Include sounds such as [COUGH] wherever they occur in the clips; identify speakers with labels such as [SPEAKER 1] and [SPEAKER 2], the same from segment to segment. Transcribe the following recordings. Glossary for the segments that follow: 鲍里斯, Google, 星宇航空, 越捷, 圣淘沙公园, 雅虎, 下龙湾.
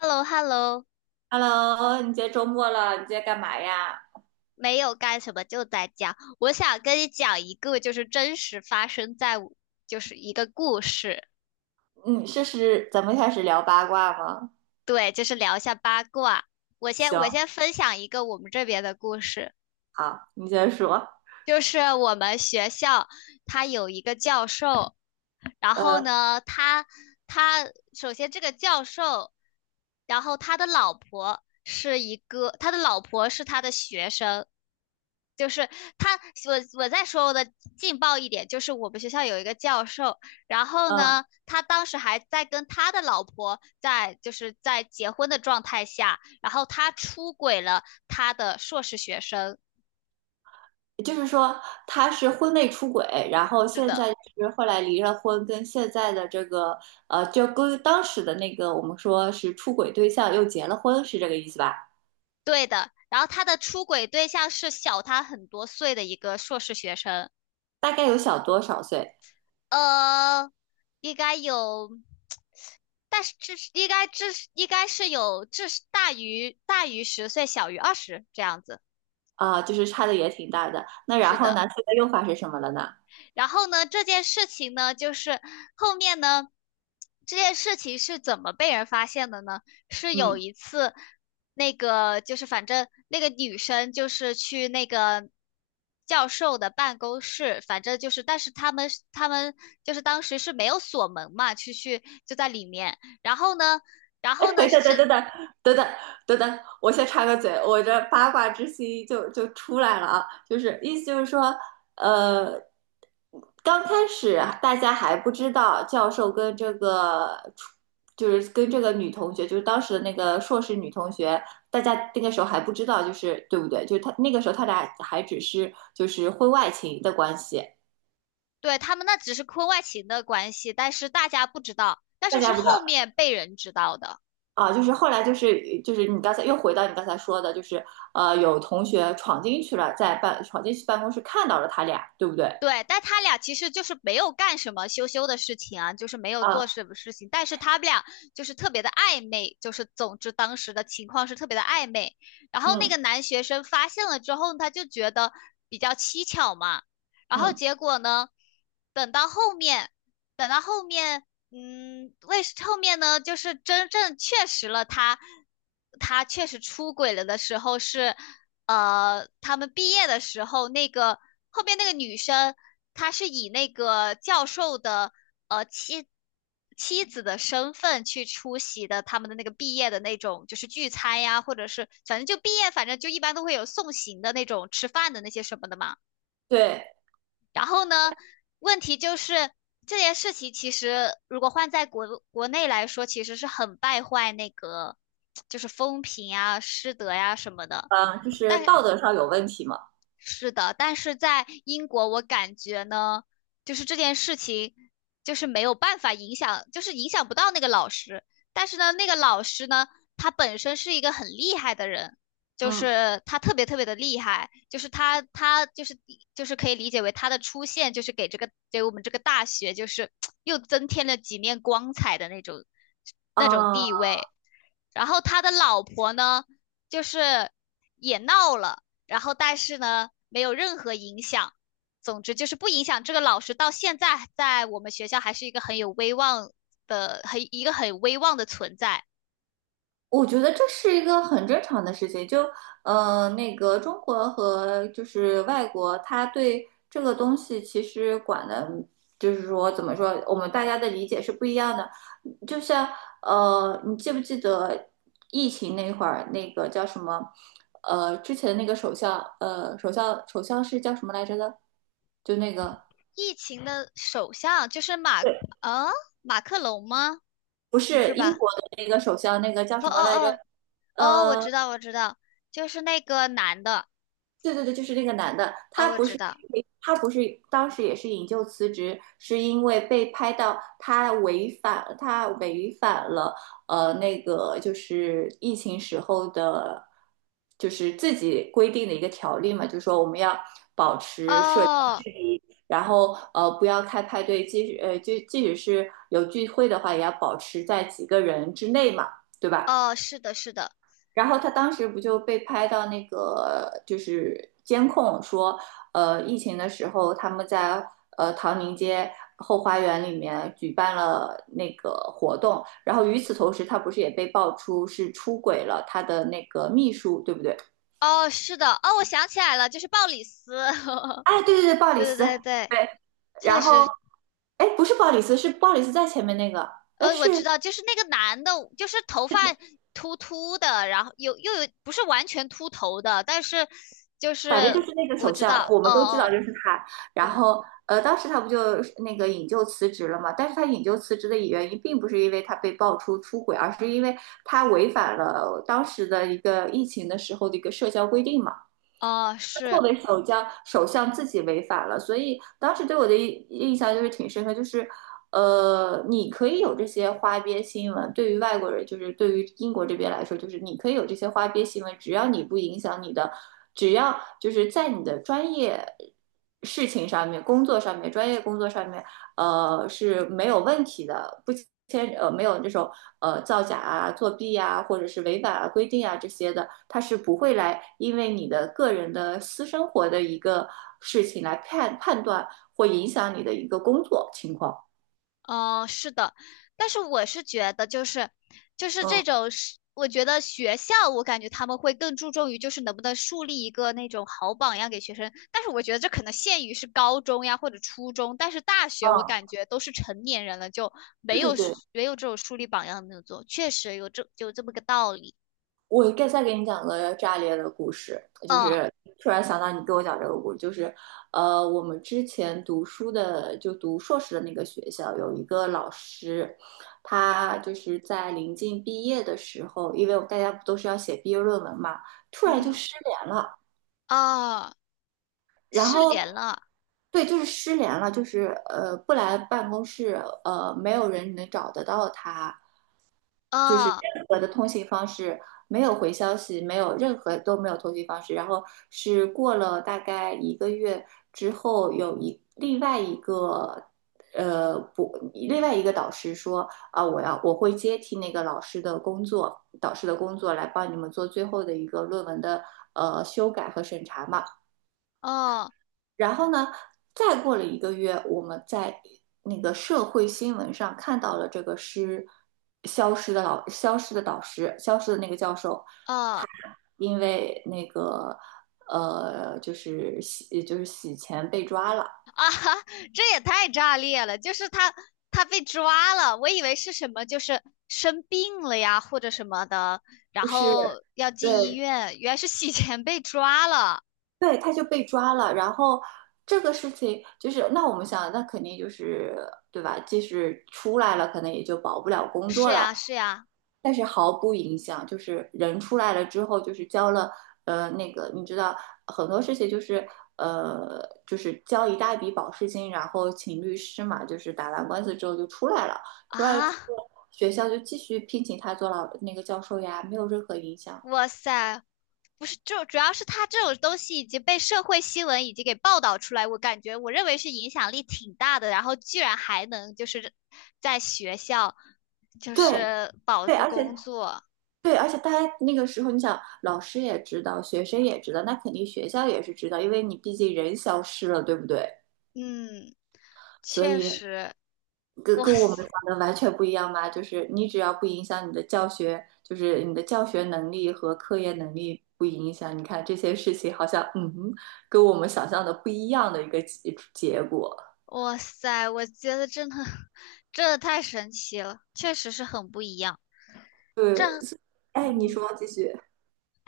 [SPEAKER 1] hello hello。
[SPEAKER 2] Hello，你今天周末了，你今天干嘛呀？
[SPEAKER 1] 没有干什么就在家。我想跟你讲一个，就是真实发生在我，就是一个故事。
[SPEAKER 2] 嗯，试是咱们开始聊八卦吗？
[SPEAKER 1] 对，就是聊一下八卦。我先我
[SPEAKER 2] 行，
[SPEAKER 1] 先分享一个我们这边的故事。
[SPEAKER 2] 好，你先说。
[SPEAKER 1] 就是我们学校他有一个教授，然后
[SPEAKER 2] 呃，
[SPEAKER 1] 呢，他首先这个教授，然后他的老婆是一个，他的老婆是他的学生，就是他，我再说我的劲爆一点。就是我们学校有一个教授，然后
[SPEAKER 2] 嗯，
[SPEAKER 1] 呢，他当时还在跟他的老婆，在就是在结婚的状态下，然后他出轨了他的硕士学生。
[SPEAKER 2] 就是说他是婚内出轨，然后
[SPEAKER 1] 是
[SPEAKER 2] 现
[SPEAKER 1] 的。
[SPEAKER 2] 在就是后来离了婚，跟现在的这个就跟当时的那个我们说是出轨对象又结了婚，是这个意思吧？
[SPEAKER 1] 对的。然后他的出轨对象是小他很多岁的一个硕士学生。
[SPEAKER 2] 大概有小多少岁
[SPEAKER 1] 呃，应该有。但是至应该是有大于10岁，小于20这样子。
[SPEAKER 2] 啊，就是差的也挺大的。那然
[SPEAKER 1] 是
[SPEAKER 2] 后呢，
[SPEAKER 1] 的，
[SPEAKER 2] 现在用法是什么了呢？
[SPEAKER 1] 然后呢，这件事情呢，就是后面呢，这件事情是怎么被人发现的呢？是有
[SPEAKER 2] 嗯。
[SPEAKER 1] 一次，那个就是反正那个女生就是去那个教授的办公室，反正就是，但是他们就是当时是没有锁门嘛，去就在里面，然后呢，然
[SPEAKER 2] [LAUGHS] 哎，
[SPEAKER 1] 后
[SPEAKER 2] 等
[SPEAKER 1] 呢
[SPEAKER 2] 一下等
[SPEAKER 1] 是。
[SPEAKER 2] 等等等等等等，我先插个嘴，我这八卦之心就出来了啊，就是意思就是说，呃，刚开始大家还不知道教授跟这个就是跟这个女同学，就是当时的那个硕士女同学，大家那个时候还不知道，就是对不对？就是他那个时候他俩还只是就是婚外情的关系，
[SPEAKER 1] 对，他们那只是婚外情的关系，但是大家不知道，但
[SPEAKER 2] 大
[SPEAKER 1] 是是
[SPEAKER 2] 家不知
[SPEAKER 1] 后
[SPEAKER 2] 道。
[SPEAKER 1] 面被人知道的。
[SPEAKER 2] 啊，就是后来就是你刚才又回到你刚才说的，就是有同学闯进去了，闯进去办公室看到了他俩，对不对？
[SPEAKER 1] 对，但他俩其实就是没有干什么羞羞的事情啊，就是没有
[SPEAKER 2] 啊，
[SPEAKER 1] 做什么事情，但是他们俩就是特别的暧昧，就是总之当时的情况是特别的暧昧。然后那
[SPEAKER 2] 嗯
[SPEAKER 1] 个男学生发现了之后，他就觉得比较蹊跷嘛。然后
[SPEAKER 2] 嗯，
[SPEAKER 1] 结果呢，等到后面等到后面，为后面呢，就是真正确实了他，他确实出轨了的时候是，他们毕业的时候，那个后面那个女生，她是以那个教授的呃妻妻子的身份去出席的他们的那个毕业的那种就是聚餐呀，或者是反正就毕业，反正就一般都会有送行的那种吃饭的那些什么的嘛。
[SPEAKER 2] 对，
[SPEAKER 1] 然后呢，问题就是这件事情其实如果换在国内来说，其实是很败坏那个就是风评啊、师德呀、什么的。
[SPEAKER 2] 嗯，就是
[SPEAKER 1] 但
[SPEAKER 2] 道德上有问题嘛，
[SPEAKER 1] 是的,但是在英国，我感觉呢，就是这件事情，就是没有办法影响，就是影响不到那个老师。但是呢，那个老师呢，他本身是一个很厉害的人，就
[SPEAKER 2] 嗯
[SPEAKER 1] 是他特别特别的厉害，就是他就是可以理解为他的出现，就是给我们这个大学，就是 [TSK] 又增添了几面光彩的那种
[SPEAKER 2] 啊。
[SPEAKER 1] 地位。然后他的老婆呢，就是也闹了，然后但是呢，没有任何影响。总之就是不影响这个老师，到现在在我们学校还是一个很有威望的，一个很威望的存在。
[SPEAKER 2] 我觉得这是一个很正常的事情，那个中国和就是外国，他对这个东西其实管的，就是说怎么说，我们大家的理解是不一样的。就像你记不记得疫情那会儿，那个叫什么？之前那个首相，首相是叫什么来着的？就那个，
[SPEAKER 1] 疫情的首相就是
[SPEAKER 2] 对，
[SPEAKER 1] 呃，啊马克龙吗？
[SPEAKER 2] 不
[SPEAKER 1] 不是
[SPEAKER 2] 是英
[SPEAKER 1] 吧？
[SPEAKER 2] 国的那个首相，那个叫
[SPEAKER 1] 哦
[SPEAKER 2] 什么
[SPEAKER 1] 哦
[SPEAKER 2] 来着？
[SPEAKER 1] 哦哦，我
[SPEAKER 2] 呃。
[SPEAKER 1] 知道我知道，就是那个男的。
[SPEAKER 2] 对对对，就是那个男的，
[SPEAKER 1] 哦，
[SPEAKER 2] 他
[SPEAKER 1] 我
[SPEAKER 2] 不
[SPEAKER 1] 知
[SPEAKER 2] 是
[SPEAKER 1] 道。
[SPEAKER 2] 他不是当时也是引咎辞职，是因为被拍到他违反了那个就是疫情时候的，就是自己规定的一个条例嘛，就是说我们要
[SPEAKER 1] 哦
[SPEAKER 2] 然后不要开派对，即使是有聚会的话，也要保持在几个人之内嘛，对吧？
[SPEAKER 1] 哦，是的，是的。
[SPEAKER 2] 然后他当时不就被拍到那个就是监控说，疫情的时候他们在唐宁街后花园里面举办了那个活动，然后与此同时，他不是也被爆出是出轨了他的那个秘书，对不对？
[SPEAKER 1] 哦，是的。哦，我想起来了，就是鲍里斯。[LAUGHS]
[SPEAKER 2] 哎，对对对，鲍里
[SPEAKER 1] 对
[SPEAKER 2] 斯，
[SPEAKER 1] 对对对，
[SPEAKER 2] 对，
[SPEAKER 1] 确
[SPEAKER 2] 然后
[SPEAKER 1] 实。
[SPEAKER 2] 哎，不是鲍里斯，是鲍里斯在前面那个，哎
[SPEAKER 1] 我知
[SPEAKER 2] 是。
[SPEAKER 1] 道，就是那个男的，就是头发秃秃的，然后又有不是完全秃头的，但是就
[SPEAKER 2] 反正
[SPEAKER 1] 是
[SPEAKER 2] 就是那个
[SPEAKER 1] 我
[SPEAKER 2] 首
[SPEAKER 1] 知
[SPEAKER 2] 相，
[SPEAKER 1] 道。
[SPEAKER 2] 我
[SPEAKER 1] 哦
[SPEAKER 2] 们都知道
[SPEAKER 1] 哦，
[SPEAKER 2] 就是他。然
[SPEAKER 1] 对。
[SPEAKER 2] 后，当时他不就那个引咎辞职了嘛？但是他引咎辞职的原因并不是因为他被爆出出轨，而是因为他违反了当时的一个疫情的时候的一个社交规定嘛。
[SPEAKER 1] 哦
[SPEAKER 2] 作
[SPEAKER 1] 是。
[SPEAKER 2] 为首相，首相自己违法了，所以当时对我的印象就是挺深刻，就是你可以有这些花边新闻，对于外国人，就是对于英国这边来说，就是你可以有这些花边新闻，只要你不影响你的，只要就是在你的专业事情上面、工作上面、专业工作上面是没有问题的，不牵呃没有这种造假啊、作弊啊，或者是违反啊规定啊这些的，它是不会来因为你的个人的私生活的一个事情来判断或影响你的一个工作情况。
[SPEAKER 1] 哦，是的。但是我是觉得，就是
[SPEAKER 2] 嗯
[SPEAKER 1] 这种是，我觉得学校，我感觉他们会更注重于就是能不能树立一个那种好榜样给学生，但是我觉得这可能限于是高中呀或者初中，但是大学我
[SPEAKER 2] 嗯，
[SPEAKER 1] 感觉都是成年人了，就没
[SPEAKER 2] 对
[SPEAKER 1] 有
[SPEAKER 2] 对对，
[SPEAKER 1] 没有这种树立榜样的那种作用，确实有这么个道理。
[SPEAKER 2] 我再给你讲个炸裂的故事，就
[SPEAKER 1] 嗯
[SPEAKER 2] 是突然想到你给我讲这个故事，就是我们之前读书的就读硕士的那个学校有一个老师，他就是在临近毕业的时候，因为大家不都是要写毕业论文嘛，突然就
[SPEAKER 1] 嗯
[SPEAKER 2] 失联了，
[SPEAKER 1] 啊，
[SPEAKER 2] 然
[SPEAKER 1] 失
[SPEAKER 2] 后
[SPEAKER 1] 联了
[SPEAKER 2] 对，就是失联了，就是不来办公室，没有人能找得到他。就是
[SPEAKER 1] 啊
[SPEAKER 2] 任何的通信方式没有回消息，没有任何都没有通信方式。然后是过了大概一个月之后，有一另外一个呃不，另外一个导师说啊，我会接替那个老师的工作，导师的工作来帮你们做最后的一个论文的修改和审查嘛。
[SPEAKER 1] 啊啊！
[SPEAKER 2] 然后呢，再过了一个月，我们在那个社会新闻上看到了这个失消失的老消失的导师，消失的那个教授，
[SPEAKER 1] 哦
[SPEAKER 2] 因为那个就是洗钱被抓了，
[SPEAKER 1] [LAUGHS] 啊哈，[LAUGHS] 这也太炸裂了！就是他被抓了，我以为是什么，就是生病了呀，或者什么的，然
[SPEAKER 2] 就是
[SPEAKER 1] 后要进医
[SPEAKER 2] 对
[SPEAKER 1] 院，原来是洗钱被抓了。
[SPEAKER 2] 对，他就被抓了。然后这个事情就是那我们想，那肯定就是对吧？即使出来了，可能也就保不了工
[SPEAKER 1] 是
[SPEAKER 2] 作了。
[SPEAKER 1] 呀，是呀，
[SPEAKER 2] 但是毫不影响，就是人出来了之后，就是交了，那个你知道很多事情就是，就是交一大笔保释金，然后请律师嘛，就是打完官司之后就出来了，
[SPEAKER 1] 啊，
[SPEAKER 2] 学校就继续聘请他做那个教授呀，没有任何影响。
[SPEAKER 1] 哇塞，不是，就主要是他这种东西已经被社会新闻已经给报道出来，我感觉我认为是影响力挺大的，然后居然还能就是在学校就
[SPEAKER 2] 对
[SPEAKER 1] 是保
[SPEAKER 2] 对，
[SPEAKER 1] 住
[SPEAKER 2] 而且
[SPEAKER 1] 工作。
[SPEAKER 2] 对，而且大家那个时候，你想老师也知道，学生也知道，那肯定学校也是知道，因为你毕竟人消失了，对不对？
[SPEAKER 1] 嗯。
[SPEAKER 2] 所
[SPEAKER 1] 确
[SPEAKER 2] 以
[SPEAKER 1] 实，
[SPEAKER 2] 跟
[SPEAKER 1] 哇
[SPEAKER 2] 跟我们想
[SPEAKER 1] 塞，
[SPEAKER 2] 的完全不一样吧？就是你只要不影响你的教学，就是你的教学能力和科研能力不影响，你看这些事情好像嗯哼，跟我们想象的不一样的一个结果。
[SPEAKER 1] 哇塞，我觉得真的 [LAUGHS] 真的太神奇了，确实是很不一样。
[SPEAKER 2] 对，哎，你说继续。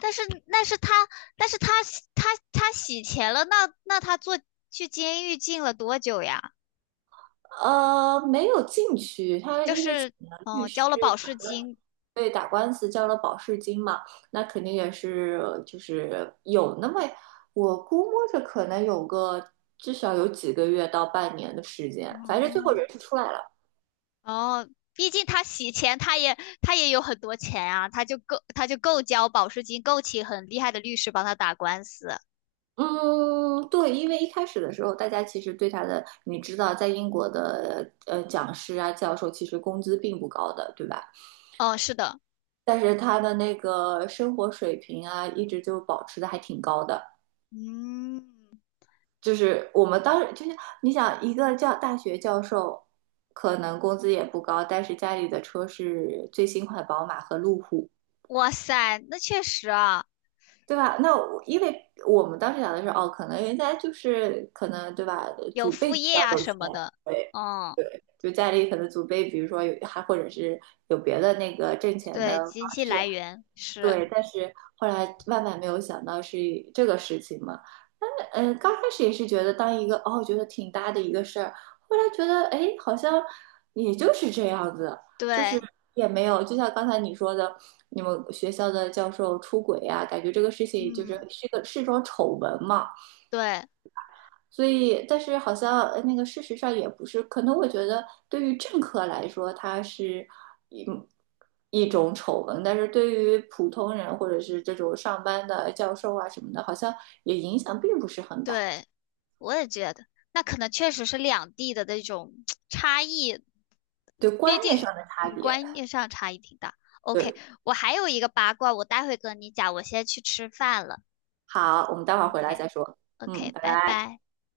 [SPEAKER 1] 但是，但是他，但是他洗钱了，那他去监狱进了多久呀？
[SPEAKER 2] 没有进去，他
[SPEAKER 1] 就
[SPEAKER 2] 因为请
[SPEAKER 1] 是，
[SPEAKER 2] 了律
[SPEAKER 1] 哦，
[SPEAKER 2] 师，
[SPEAKER 1] 交了保释金。
[SPEAKER 2] 为打官司交了保释金嘛，那肯定也是就是有那么，我估摸着可能至少有几个月到半年的时间，反正最后
[SPEAKER 1] 哦
[SPEAKER 2] 人是出来了。
[SPEAKER 1] 哦，毕竟他洗钱，他也有很多钱啊，他就够交保释金，够请很厉害的律师帮他打官司。
[SPEAKER 2] 嗯，对，因为一开始的时候，大家其实对他的，你知道，在英国的讲师啊、教授，其实工资并不高的，对吧？
[SPEAKER 1] 哦，是的，
[SPEAKER 2] 但是他的那个生活水平啊，一直就保持的还挺高的。
[SPEAKER 1] 嗯，
[SPEAKER 2] 就是我们当时就是你想一个大学教授，可能工资也不高，但是家里的车是最新款宝马和路虎，
[SPEAKER 1] 哇塞，那确实啊。
[SPEAKER 2] 对吧？因为我们当时想的是，哦，可能人家就是可能对吧，
[SPEAKER 1] 有
[SPEAKER 2] 祖辈
[SPEAKER 1] 副
[SPEAKER 2] 比
[SPEAKER 1] 业啊
[SPEAKER 2] 较有钱，
[SPEAKER 1] 什么的。
[SPEAKER 2] 对
[SPEAKER 1] 嗯，
[SPEAKER 2] 对，就家里可能祖辈，比如说或者是有别的那个挣钱
[SPEAKER 1] 对，
[SPEAKER 2] 的方
[SPEAKER 1] 经济来
[SPEAKER 2] 式，
[SPEAKER 1] 源是，
[SPEAKER 2] 对，但是后来万万没有想到是这个事情嘛。但是，嗯，刚开始也是觉得当一个哦，觉得挺大的一个事儿，后来觉得哎，诶好像也就是这样子，就是
[SPEAKER 1] 对，
[SPEAKER 2] 也没有，就像刚才你说的，你们学校的教授出轨呀、感觉这个事情就是
[SPEAKER 1] 嗯，
[SPEAKER 2] 是一个是一种丑闻嘛。
[SPEAKER 1] 对
[SPEAKER 2] 所以，但是好像那个事实上也不是，可能我觉得对于政客来说，它是一一种丑闻，但是对于普通人或者是这种上班的教授啊什么的，好像也影响并不是很大，
[SPEAKER 1] 对，我也觉得，那可能确实是两地的那种 [TSK] 差异。
[SPEAKER 2] 对
[SPEAKER 1] 毕
[SPEAKER 2] 观念
[SPEAKER 1] 竟，
[SPEAKER 2] 上的差
[SPEAKER 1] 嗯，
[SPEAKER 2] 别。
[SPEAKER 1] 观念上差异挺大。OK,
[SPEAKER 2] 对，
[SPEAKER 1] 我还有一个八卦，我待会跟你讲，我先去吃饭了。
[SPEAKER 2] 好，我们待会儿回来再说。嗯，
[SPEAKER 1] OK，OK，
[SPEAKER 2] 拜
[SPEAKER 1] 拜
[SPEAKER 2] 拜。
[SPEAKER 1] 拜。